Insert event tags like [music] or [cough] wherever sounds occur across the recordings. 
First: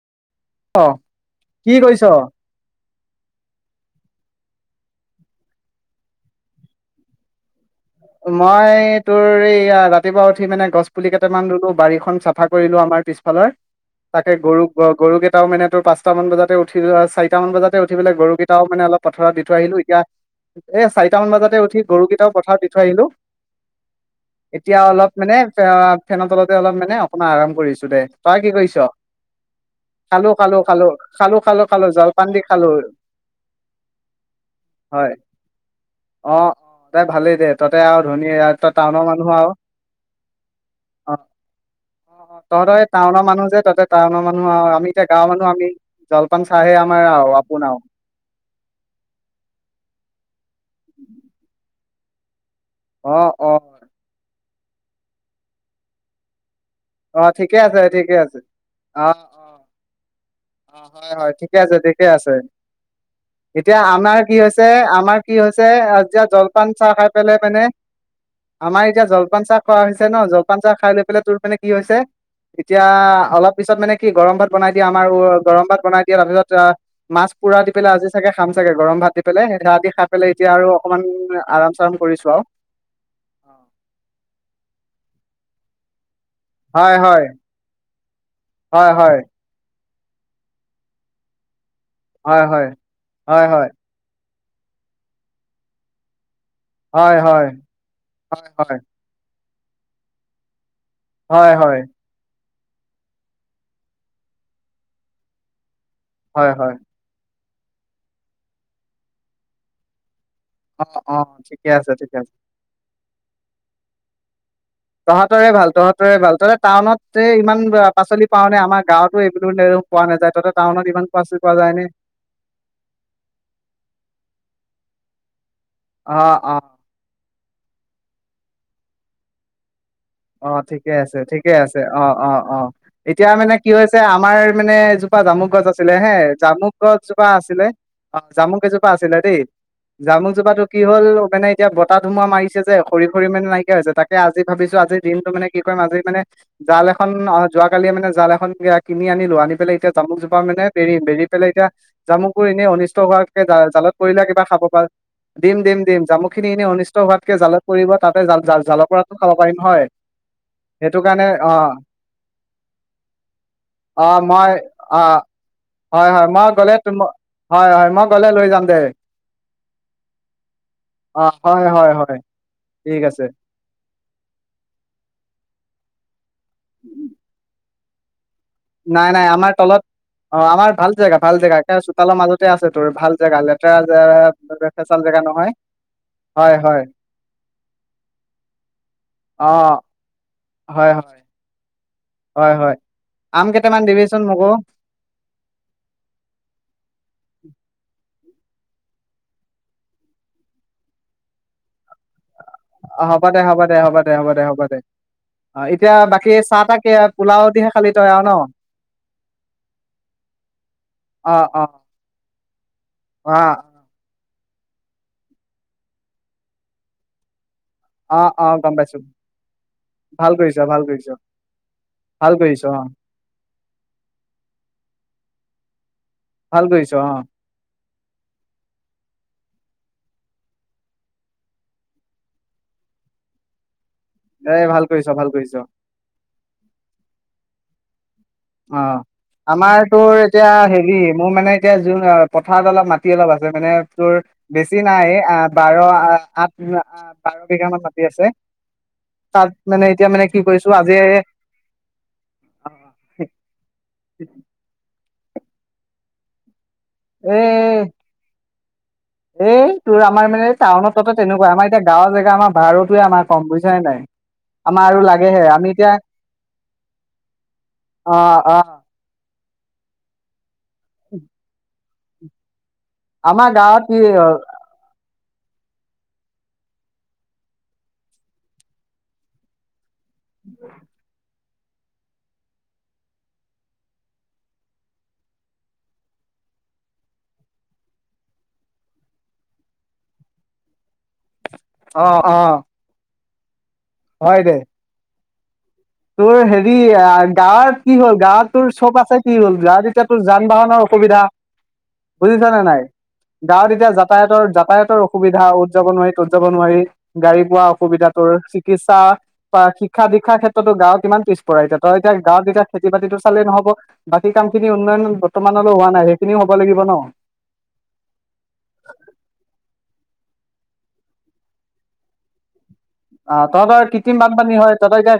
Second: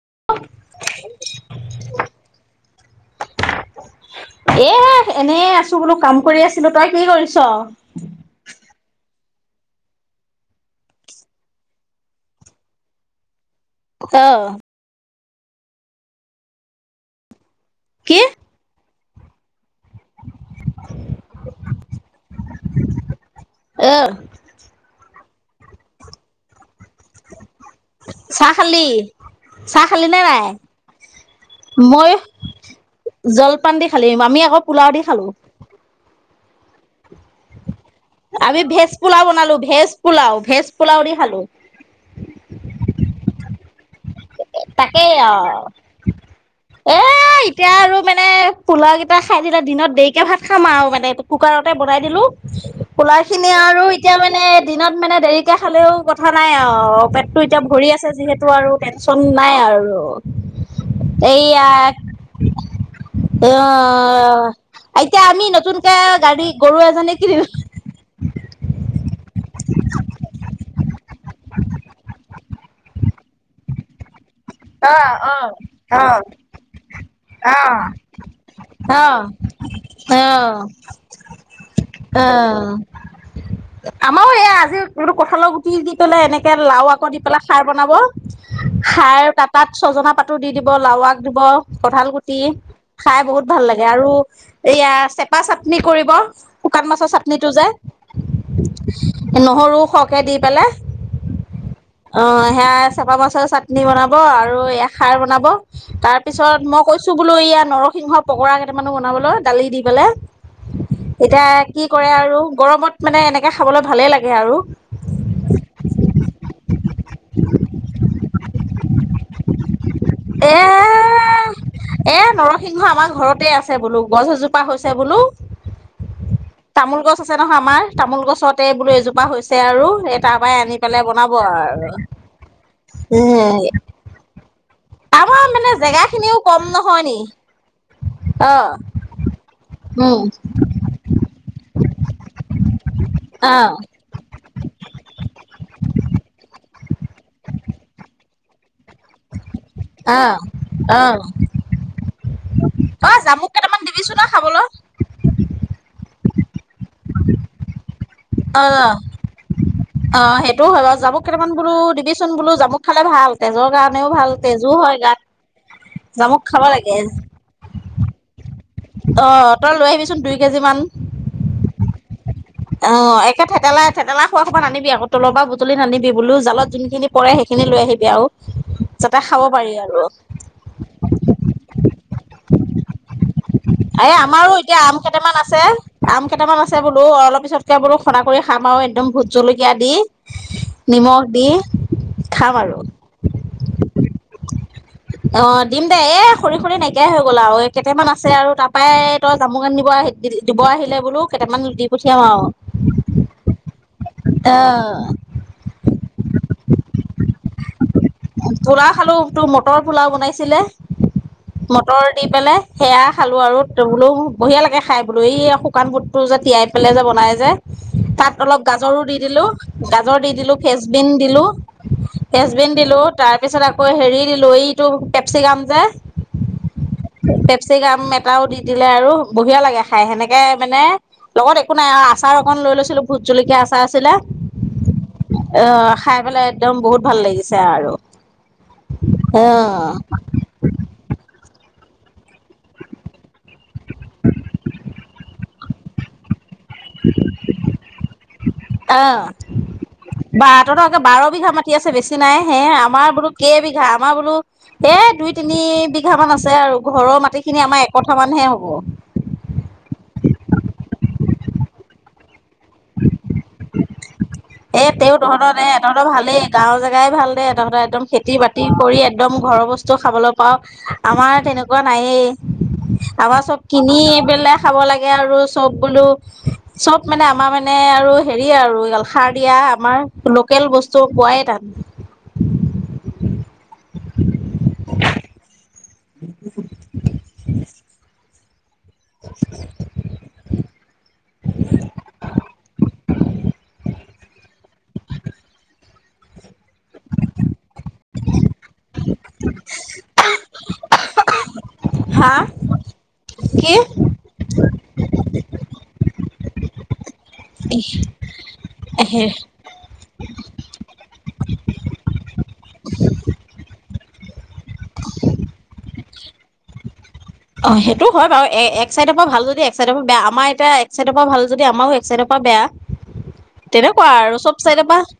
[unintelligible] অ' কি কৰিছ? এ, এনেই আছো বোলো কাম কৰি আছিলো। তই কি কৰিছো? মই তোৰ এই ৰাতিপুৱা উঠি মানে গছ পুলি কেইটামান বোলো, বাৰীখন চাফা কৰিলো আমাৰ পিছফালৰ। তাকে আহ গৰু গৰুকেই ত মানে তোৰ পাঁচটা মান বজাতে উঠি যোৱা চাৰিটা মান বজাত উঠি পেলাই কি গৰুকেইটাও মানে অলপ পথাৰত দি থৈ আহিলো এ এতিয়া এ চাৰিটামান বজাতে উঠি গৰুকেইটাও পথাৰ দি থই আহিলো আহ এতিয়া অলপ মানে আ ফেনৰ তলতে অলপ মা এনে অকণমান আৰাম কৰিছো দে তই কি চাহ কৰিছ'? খালি? চাহ খালি নে নাই? খালো-খালো-খালো-খালো-খালো-খালো মই জলপান দি খালো। জলপান দি খালি আমি আকৌ পোলাও দি হয় খালো অ, অ তই ভালেই দে ততে আৰু ধনী আমি তই ভেজ টাউনৰ পোলাও মানুহ আৰু বনালো ভেজ পোলাও ভেজ পোলাও অ দি খালো। তে টাউনৰ মানু তাকেই আৰু চাহে এ, আমাৰ আৰু আপোন এতিয়া আৰু মানে পোলাও কেইটা খাই দিলে দিনত দেৰিকে ভাত খামআৰু মানে কুকাৰত তে বনাই দিলো পোলাই অ', খিনি অ', আৰু এতিয়া মানে দিনত মানে দেৰিকে খালেও কথা নাই আৰু অ, পেটটো এতিয়া ভৰি আছে যিহেতু আৰু পেট অ', নাই অ'। আৰু অ, হয়-হয় এই ঠিকে আছে ঠিকে আহ আছে এতিয়া আমাৰ কি হৈছে আমাৰ এতিয়া কি আমি হৈছে নতুনকে এতিয়া গাড়ী জলপান গৰু চাহ খাই এজনী পেলাই কিনিলো মানে আমাৰ এতিয়া জল জলপান চাহ খোৱা হৈছে ন জলপান চাহ খাই লৈ তোৰ মানে কি হৈছে এতিয়া অলপ পিছত মানে কি গৰম ভাত বনাই দিয়ে আমাৰ গৰম ভাত বনাই দিয়া তাৰ পিছত আহ মাছ পুৰা দি পেলাই আজি চাগে খাম চাগে অ গৰম ভাত দি পেলাই হেয়া দি খাই অ পেলাই এতিয়া আৰু অকমান আৰাম চাৰাম অ কৰিছো আৰু কিন্তু কঠালৰ গুটি দি পেলই এনেক তে লাও হয় আকৌ দি হয় পেলাই খাৰ বনাব হয় খাই হয় আৰু তাত তাত ছজনা পাতো দি দিব লাও আগ দিব। কঠাল গুটি হয় হয় খাই বহুত হয় ভাল হয় লাগে আৰু এয়া চেপা চাটনি কৰিব শুকান মাছৰ হয় হয় চাটনিটোযে হয় নহৰু সৰহকৈ দি পেলাই হয় হয়। অ সেয়া চফা মাছৰ চাটনি বনাব। আৰু এয়া খাৰ বনাব। তাৰ হয় পিছত হয় মই কৈছোঁ বোলো এয়া। নৰসিংহৰ পকৰা কেইটামানো বনাবলৈ দালি দি পেলাই। অ অ এতিয়া ঠিকে কি আছে কৰে ঠিকে আছে আৰু গৰমত মানে এনেকে খাবলৈ ভালেই লাগে আৰু। তে ইমান পাচলি পাওঁ নে আমাক। গাঁৱতো এইবো এ এ নৰসিংহ আমাৰ ঘৰতে আছে বোলো গছ এজোপা হৈছে। আছে বোলো। অ অ। তামোল গছ আছে নহয় আমাৰ তামোল গছতে বোলো এজোপা হৈছে আৰু। এই তাৰ অ পৰাই আনি ঠিকে পেলাই আছে বনাব ঠিকে আছে আৰু অ অ অ এ এতিয়া মানে কি হৈছে আমাৰ। মানে এজোপা আমাৰ জামুক গছ মানে আছিলে জেগা হে খিনিও কম জামুক নহয় নি গছজোপা আছিলে অ জামুক এজোপা আছিলে দেই উম জামুক জোপাটো কি হ'ল মানে এতিয়া বতাহ ধুমুহা মাৰিছে যে সৰি সৰি মানে অ নাইকিয়া হৈছে তাকে আজি ভাবিছো আজি। দিনটো মানে কি কৰিম আজি মানে জাল এখন অ যোৱা কালি মানে জাল এখন। কিনি আনিলো আনি পেলাই এতিয়া জামুক জোপা মানে বেৰিম অ অ বেৰি পেলাই এতিয়া। জামুকবোৰ এনেই অনিষ্ট অ হোৱাকে জামুক কেইটামান জালত দিবিচোন পৰিলে আৰু কিবা খাব খাবলৈ। পাৰ দিম দিম দিম জামুক। খিনি এনে। হোৱাতকে জালত পৰিব। তাতে জাল অ জালৰ পৰাতো খাব পাৰিম হয়। অ সেইটোও হয় বাৰু সেইটো জামুক কাৰণে কেইটামান অ বোলো দিবিচোন বোলো জামুক খালে ভাল তেজৰ কাৰণেও অ ভাল মই তেজো হয় অ গাত। হয়- হয় জামুক মই খাব গ'লে ত লাগে হয়-হয় মই গ'লে লৈ যাম দে অ' তই লৈ আহিবিচোন দুই কেজি মান। অ হয় হয় হয় ঠিক অ' আছে একে থেতেলা-থেতেলা খোৱা সোপা নানিবি আক কৌ তলৰ পৰা বুটলি নানিবি বোলো জালত যোনখিনি পৰে সেইখিনি লৈ আহিবি। এতিয়াও নাই-নাই আমাৰ তলত অ আমাৰ ভাল জেগা- ভাল জেগা চোতালৰ মাজতে আছে তোৰ ভাল জেগা এ লেতেৰা আমাৰো এতিয়া আম ভেচাল জেগা কেইটামান নহয় আছে হয়- হয়। এতিয়া বোলো সনা কৰি খাম আৰু একদম ভোট অ জলকীয়া দি হয় হয় নিমখ দি। [inaudible] খাম হয়, আৰু হয় আম কেইটামান দিবিচোন মোকো? অ' দিম দে এ সৰি সৰি নাইকিয়াই হৈ গ'ল আৰু, কেইটামান আ আছে আৰু তাপা তই [unintelligible] দিব -আহি- দিব আহিলে বোলো কেইটামান দি পঠিয়াম আও। অ হ'ব দে হ'ব দে হ'ব দে হ'ব দে হ'ব দে অ, এতিয়া বাকী চাহ তাকে পোলাও দিহে খালি তই আৰু ন। পোলাও খালো তোৰ মটৰ পোলাও বনাইছিলে, অ অ মটৰ দি পেলাই সেয়া খালো অ আৰু বোলো বঢ়িয়া লাগে খাই বোলো এই শুকান বোটটো যে তিয়াই পেলাই যে বনাই যে। অ তাত অ অলপ গম পাইছো গাজৰো দি দিলো, গাজৰ দি ভাল দিলো কৰিছ ভাল ফ্ৰেচবিন কৰিছ দিলো, ভাল কৰিছ ফ্ৰেচবিন অ দিলো তাৰ পিছত আকৌ হেৰি। এই লৈ এইটো পেচিকাপ যে। ভাল কৰিছ অহ। মেটাও দি দিলে আৰু বঢ়িয়া লাগে খাই সেনেকে মানে, লগত একো নাই আৰু আচাৰ অকণ লৈ লৈছিলোঁ ভোট জলকীয়া আচাৰ। আচাৰ আছিলা, এই ভাল কৰিছ ভাল কৰিছ অহ খাই পেলাই একদম বহুত ভাল লাগি। ছে আৰু। অহ, অ আমাৰ তোৰ এতিয়া হেৰি মোৰ মানে। এতিয়া যোন অহ। পথাৰত অলপ মাটি অলপ আছে মানে, তোৰ বে। ছি নাই এই অহ বাৰ আঠ। উ বাৰ বিঘা মান মাটি আছে, অ তাত মানে এতিয়া মানে কি বা কৰিছো, আজি তহঁতৰ বাৰ মাটি আছে বেছি নাই হে আমাৰ বোলো কে বিঘা আমাৰ বোলো এ। এই দুই তিনি, বিঘা মান আছে আৰু। ঘৰৰ এ মাটিখিনি আমাৰ একঠা মান হে' হ। অ' এই তোৰ আমাৰ মানে টাউন ততে তেনেকুৱা আমাৰ এতিয়া গাঁৱৰ জেগা ন। বাৰু তোৱে আমাৰ কম বুজিছা নে নাই। আমাৰ এই আৰু তেওঁ লাগেহে তহঁতৰ আমি এ এতিয়া তহঁতৰ ভালেই গাঁৱৰ জেগাই ভাল দে, তহঁতৰ একদম খেতি অ', বাতি অ', কৰি একদম ঘৰৰ বস্ত চৌ খাবলৈ অলপ। খাৱ। আমাৰ তেনেকুৱা নাই য়ে। আমাৰ চব গাঁৱত কি কিনি পেলাই খাব লাগে। আৰু চব বোলো চব মানে আমাৰ মানে আৰু হেৰি আৰু সাৰ দিয়া আমাৰ। লোকেল বস্তু পোৱাই টান। [inaudible] [inaudible] [inaudible] অঁ-অঁ। হয় দে। তোৰ হে ৰি গাঁৱত কি হ'ল গাঁৱত তোৰ চব আছে কি হ'ল গাঁৱত এতিয়া তোৰ যান বাহনৰ অসুবিধা হা বুজিছ নে নাই কি গাঁৱত এতিয়া যাতায়তৰ- যাতায়াতৰ অসুবিধা অ'ত যাব নোৱাৰি ট'ত যাব নোৱাৰি। গাড়ী পোৱা অসুবিধাটোৰ চিকিৎসা বা শিক্ষা দীক্ষা ক্ষেত্ তো গাঁৱত কিমান পিছপৰা এতিয়া তই এতিয়া গাঁৱত এতিয়া খেতি বাতিতো চালেই নহ'ব। বাকী কাম খিনি উন্নয়ন বৰ্তমানলৈ হোৱা নাই সেইখিনিও হ'ব লাগিব ন। অঁ সেইটো হয় বাৰু এ এক চাইডৰ পৰা ভাল যদি এক চাইডৰ পৰা বেয়া আমাৰ এতিয়া এক চাইডৰ পৰা ভাল যদি আমাৰো এক চাইডৰ পৰা বেয়া। আহ তহঁতৰ তেনেকুৱা কৃত্ৰিম আৰু চব বানপানী হয় চাইডৰ তহঁতৰ পৰা এতিয়া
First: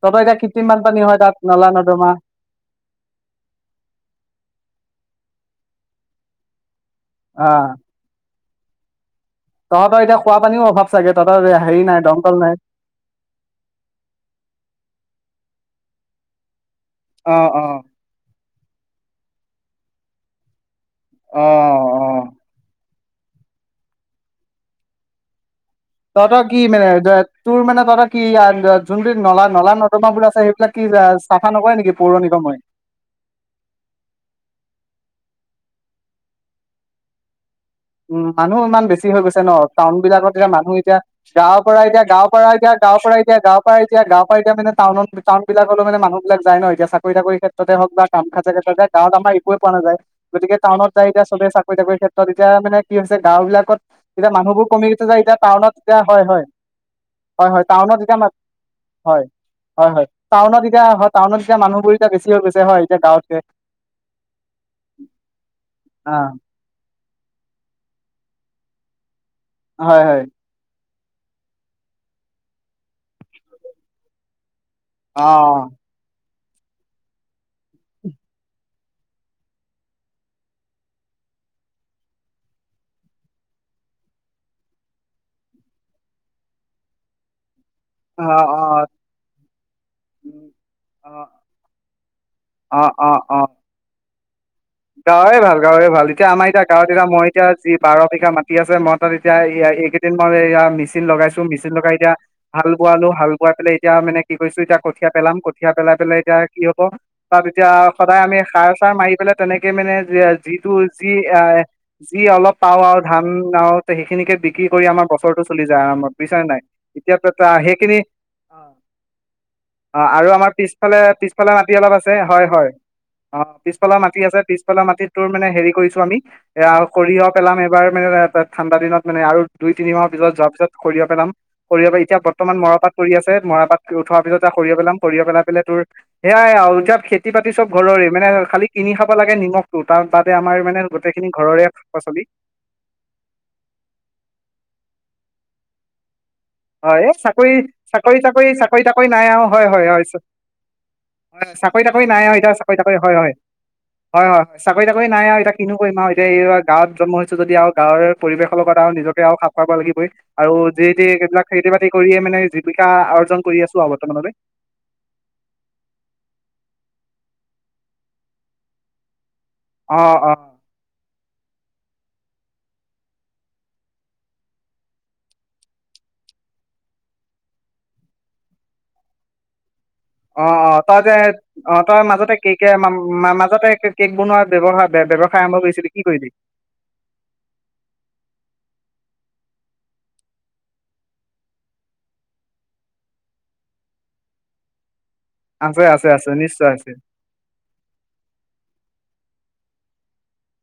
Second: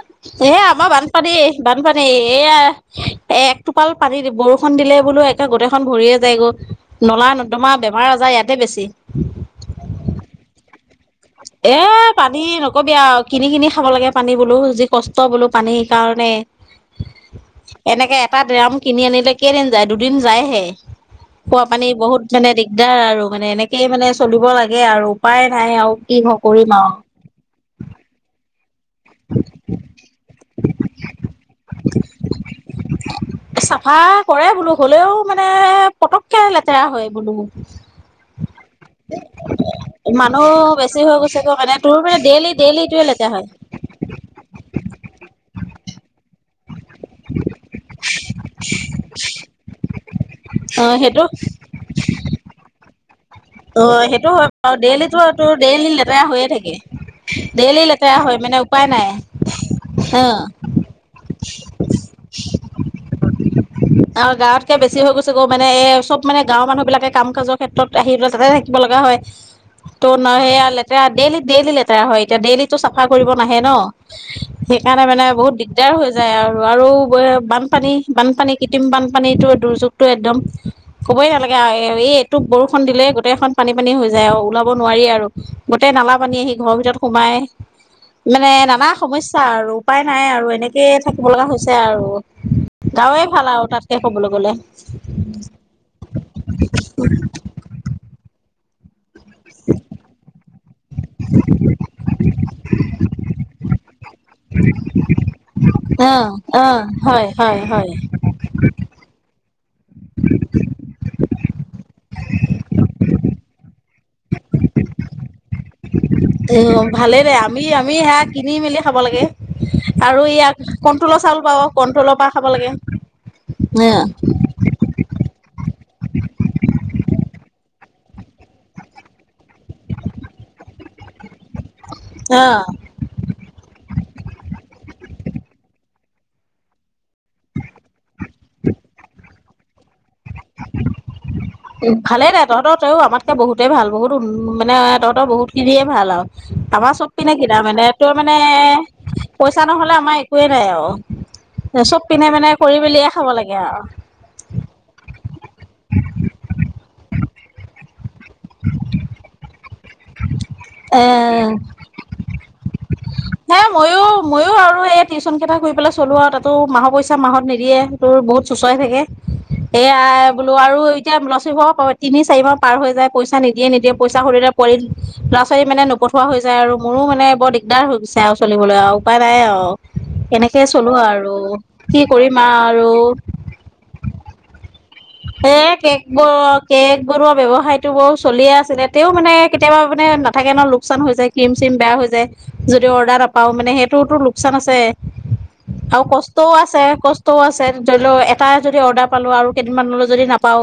তহঁতৰ এতিয়া এ কৃত্ৰিম আমাৰ হয় তাত বানপানী- নলা বানপানী, নৰ্দমা এয়া এক টোপাল পানী দি বৰষু বোলো একে গোটেইখন ভৰিয়ে যায় গ' নলা আহ নৰ্দমা বেমাৰ আজাৰ ইয়াত তে বেছি। তহঁতৰ এতিয়া খোৱা পানীও অভাৱ চাগে তহঁতৰ এ হেৰি নাই দমকল পানী নাই। নকবি আৰু কিনি- কিনি খাব লাগে পানী বোলো যি কষ্ট বোলো পানী কাৰণে। অঁ-অঁ। এনেকে এটা ড্ৰাম কিনি আনিলে কেইদিন যায় দুদিন যায়হে। খোৱা পানী অ', বহুত অ'। মানে যেনে দি দাৰ আৰু মানে এনেকেই মানে চলিব লাগে আৰু উপায় নাই আও। তহতৰ কি মানে তোৰ মানে তহতৰ কি [unintelligible] যোনবিধ নলা নলা-নৰ্দমাবোৰ আছে সেইবিলাক কি চাফা নকৰে নেকি পৌৰনিগমে? এ পতককে লেতেৰা হয় এইবোৰ বহুত। উম, মানুহ ইমান বেছি হৈ গৈছে ন' টাউন বিলাকত এতিয়া মানুহ এতিয়া বেছি হৈ গৈছে গৈ গাঁৱৰ মানে পৰা তোৰ এতিয়া মানে গাও পৰা ডেইলি এতিয়া ডেইলি গাঁৱ এইটোৱে পৰা লেতেৰা হয় এতিয়া গাৱ [unintelligible] মানে টাউন টাউন বিলাকতো মানুহবিলাক যায় ন' এতিয়া। চাকৰি-তাকৰি ক্ষেত্ৰতে হওক বা কাম কাজ ক্ষেত্ৰতে গাঁওত আমাৰ একোৱে পোৱা নাযায়। গতিকে অ টাউনত যায় সেইটো এতিয়া ছবে চাকৰি- টাকৰি ক্ষেত্ৰত। কি [unintelligible] গাঁও বিলাকত অ সেইটো এতিয়া হয় মানুহবোৰ বাৰু কমি গৈছে, যে ডেইলিতো এতিয়া তোৰ টাউনত ডেইলি এতিয়া লেতেৰা হয় হয় হৈয়ে থাকে হয় হয় ডেইলি টাউনত এতিয়া লেতেৰা হয় মানে উপায় নাই হয় হয় অ টাউনত এতিয়া হয় টাউনত এতিয়া মানুহবোৰ এতিয়া বেছি হৈ গৈছে হয় এতিয়া গাঁওতকে। আৰু গাঁৱতকে বেছি হৈ অ'। কাম-কাজৰ ক্ষেত্ৰত আহি। তাতে থাকিব লগা হয়। হয়, ট হয়, নহে আলেত ডেইলি ডেইলি লেতেৰা হয়, এতিয়া ডেইলিতো চাফা কৰিব নাহে ন। সেইকাৰণে অ', মানে বহুত দিগদাৰ হৈছে। আৰু আৰু বানপানী, বানপানী কৃত্ৰিম বানপানীটো দুৰ্যোগতটো একদম ক'বই নালাগে আৰু এই এটোপ বৰষুণ দিলে গোটেইখন পানী পানী হৈ যায় আৰু ওলাব নোৱাৰি আৰু গোটেই নালা পানী আহি ঘৰৰ ভিতৰত সোমাই। অ', মানে নানা অ', সমস্যা আৰু উপায় নাই আৰু এনেকে অ', থাকিব লগা হৈছে আৰু, অ', অ', গাঁৱে অ'। ভাল আৰু তাতকে। ক'বলৈ গ'লে। গাঁৱে ভাল গাঁৱে ভাল, এতিয়া আমাৰ এতিয়া গাঁৱত এতিয়া মই এতিয়া যি বাৰ বিঘা মাটি আছে মত [unintelligible] তাত এতিয়া এয়া একেইদিন মানে এয়া মেচিন লগাইছো, মেচিন লগাই এতিয়া হাল বোৱালো, হাল বোৱাই পেলাই এতিয়া মানে কি কৰিছো এতিয়া কঠিয়া পেলাম। কঠিয়া পেলাই অ', পেনে এতিয়া কি হব অ', হয়, তাত হয়, এতিয়া হয়, সদায় আমি সাৰ চাৰ মাৰি পেলাই তেনেকে মানে যিটো যি এ যি অলপ পাও আৰু ধান আৰু সেইখিনিকে বিক্ৰী কৰি আমাৰ বছৰটো চলি যায় আৰামত। বুজিছানে অ নাই এতিয়া ভালেই দে আমি আমি সেইখিনি সেয়া কিনি মেলি খাব লাগে অ আৰু আমাৰ ইয়াক পিছফালে কন্ট্ৰলৰ চাউল পিছফালে পাওঁ মাটি অলপ আছে কন্ট্ৰলৰ পৰা খাব লাগে। খেতি আছে পিছফালৰ মাটিত। ত মানে হেৰি কৰিছো আমি, এ সৰিয়হ পেলাম এইবাৰ মানে ঠাণ্ডা দিনত মানে আৰু দুই তিনি মাহৰ পিছত যোৱাৰ পিছত সৰিয়হ পেলাম, সৰিয়হ পৰা এতিয়া বৰ্তমান অ', মৰাপাত পৰি আছে, মৰাপাত উঠোৱা পিছতে সৰিয়হ পেলাম, সৰিয়হ পেলাই পেলাই তোৰ সেয়াই আৰু এতিয়া খেতি, খেতি বাতি চব ঘৰৰে মানে, খালী খাব লাগে নিমখ টো তাৰ তাত আমাৰ মানে গোটেইখিনি ঘৰৰে, শাক উ পাচলি ভালেই দে তহঁতৰ তইও আমাতকে বহুতেই ভাল বহুতো মানে তহঁতৰ বহুত খিনিয়ে ভাল আৰু আমাৰ হয় চব পিনে চাকৰি কিনা মানে তোৰ চাকৰি মানে চাকৰি চাকৰি তাকৰি নাই আৰু পইচা হয় হয় নহ'লে হয় আমাৰ একোৱে নাই আৰু চাকৰি চব তাকৰি নাই পিনে আৰু এ মানে চাকৰি কৰি তাকৰি মেলিয়ে হয় খাব হয় লাগে আৰু হয় হয় চাকৰি তাকৰি নাই আৰু এ কিনো কৰিম আৰু এতিয়া এই গাঁৱত জন্ম হৈছো যদি আৰু গাঁৱৰ পৰিবেশৰ লগত নিজকে খাপ খাব লাগিবই আৰু যি এ তি হে এইবিলাক খেতি বাতি কৰিয়ে মানে জীৱিকা অৰ্জন কৰি আছো আৰু ময়ো বৰ্তমানলৈ ময়ো আৰু এই টিউচন কেইটা কৰি পেলাই চলো আৰু তাতো মাহৰ পইচা চা মাহত নিদিয়ে, তোৰ বহুত চোঁচৰাই থাকে। অ সেয়াই অ বোলো আৰু এতিয়া লছ তিনি-চাৰি মাহ পাৰ হৈ যায়, পইচা নিদিয়ে নিদিয়ে, পইচা খুঁজিলে কৰি, ল'ৰা ছোৱালী মানে নপঠোৱা হৈ যায় আৰু মোৰো মানে বৰ দিগদাৰ হৈ গৈছে আৰু চলিবলৈ আৰু উপায় নাই আৰু। অ কেনেকে অ চলো তই যে আৰু অ কি তই কৰিম মাজতে কেকে আৰু, মাজতে কেক বনোৱা ব্যৱহাৰ ব্যৱসায় আৰম্ভ সেয়াই কৰিছিলি কি কে'ক কৰিলি ব-কে'ক বনোৱা ব্যৱসায়টো বাৰু চলিয়ে আছিলে তেওঁ মানে কেতিয়াবা মানে নাথাকে ন, লোকচান হৈ যায় ক্ৰীম চিম বেয়া হৈ যায় যদি অৰ্ডাৰ নাপাওঁ মানে, সেইটোতো লোকচান আছে। আছে আৰু আছে কষ্টও নিশ্চয় আছে, কষ্টও আছে ধৰি ল এটাই যদি অৰ্ডাৰ পালো আৰু কেইদিনমানলৈ যদি নাপাওঁ।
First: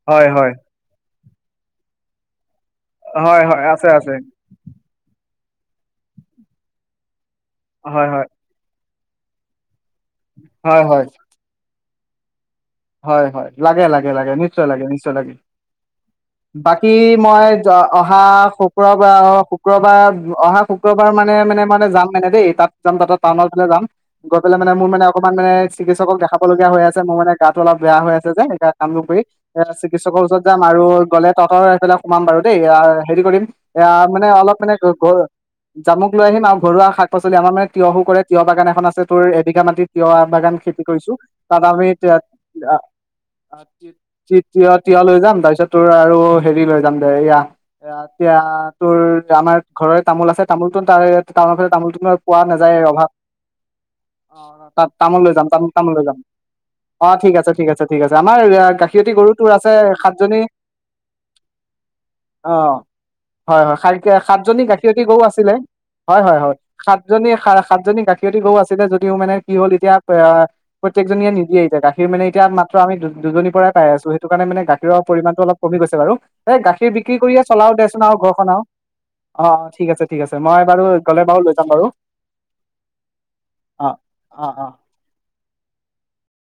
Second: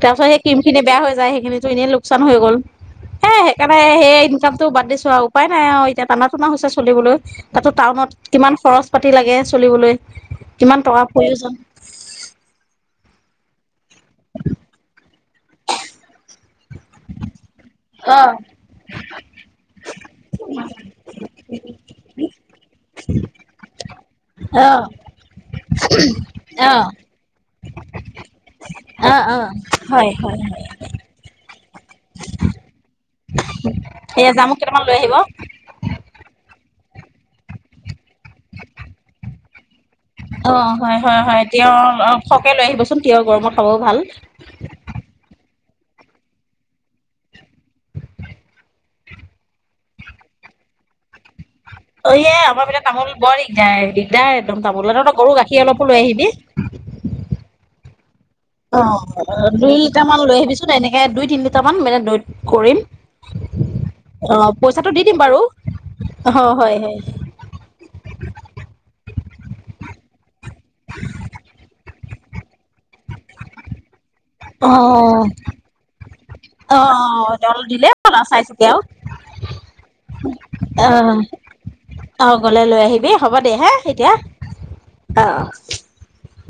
তাৰ পিছত হয় সেই হয় ক্ৰীমখিনি বেয়া হৈ যায়, সেইখিনিটো এনে লোক চান হৈ গ'ল। হেই হয় হয় সেইকাৰণে আছে আছে সেই ইনকামটো বাদ দিছো আৰু। উপাই নাই আৰু, এতিয়া টানা-টোনা হৈছে চলিবলৈ। তাতো হয় হয় টাউনত কিমান খৰচ পাতি লাগে চলিবলৈ। হয় কিমান হয় টকাৰ প্ৰয়োজন। হয় হয়, লাগে লাগে লাগে, নিশ্চয় লাগে, নিশ্চয় লাগে। বাকী মই অহা অ', শুক্ৰবাৰ অ' শুক্ৰবাৰ অহা শুক্ৰবাৰ মানে-মানে-মানে যাম মানে দেই তাত। যাম বাতত টাউনত যাম। গৈ পেলাই মানে অ', মোৰ মে অকমান মানে চিকিৎসকক দেখাব লগীয়া হৈ অ', আছে মই মানে গাতো অলপ বেয়া হৈ আছে যে। কাম বোৰ কৰি অ', অ', এ হয়, চিকিৎসকৰ ওচৰত হয়, যাম। হয়। আৰু গ'লে তহ'তৰ বেলা সোমাম বাৰু দেই, আৰু হেৰি কৰিম এয়া মানে অলপ জামুক মানে কেইটামান লৈ ঘ আহিব। অ', জামুক লৈ আহিম ঘৰুৱা শাক পালি আমাৰ মানে তিঁয়হো কৰে তিয়ঁহ বাগান এখন আছে তোৰ বিঘা মাটিত তিয়ঁহ বাগান খেতি হয়, কৰিছো। হয়, হয়, তাত তিয়হ আমি সৰহকে লৈ আহিবচোন তিয়হ গৰমত খাবও ভাল। তিয়ঁহ, তিয়ঁহ লৈ যাম। তাৰপিছত তোৰ আৰু হেৰি লৈ যাম দে এয়া, এতিয়া তোৰ আমাৰ ঘৰৰে তামোল আছে, তামোল তো তাৰ ইয়াত অয় আমাৰ পে তামোল বৰ দিগদাৰ, অ দিগদাৰ একদম তাত তামোল ত' তই লৈ গৰু যাম গাখীৰ তামোল অলপো তামোল লৈ যাম আহিবি। অ' ঠিক আছে, ঠিক আছে, ঠিক আছে। আমাৰ অ', গাখিয়তি গৰুটো আছে দুই লিটাৰ মান সাতজনী লৈ আহিবিচোন এনেকে দুই তিনি লিটাৰ মান মানে দৈত কৰিম। অ' হয়- হয়, অ', সাতজনী পইচাটো গাখিয়তি দি দিম গৰু বাৰু আছিলে অ', হয়-হয়-হয়, হয়, হয়। সাতজনী স সাতজনী গাখিয়তি গৰু আছিলে যদিও মানে কি হ'ল এতিয়া এ প্ৰত্যেকজনিয়ে নিদিয়ে অহ। মানে এতিয়া আমি দুজনীৰ পৰাই পাই আছো, সেইটো কাৰণে মানে গাখীৰৰ অ', পৰিমাণটো অলপ কমি গৈছে বাৰু এই গাখীৰ বিক্ৰী কৰিয়ে অ', চলাও দিলে দেচোন হ'ল আৰু চাই ঘৰখন আৰু চিতি অ' ঠিক আছে ঠিক আছে মই বাৰু অ', গ'লে বাৰু লৈ যাম বাৰু অ', গ'লে লৈ আহিবি হ'ব দে হা এতিয়া অ'-অ'- অ'। [inaudible]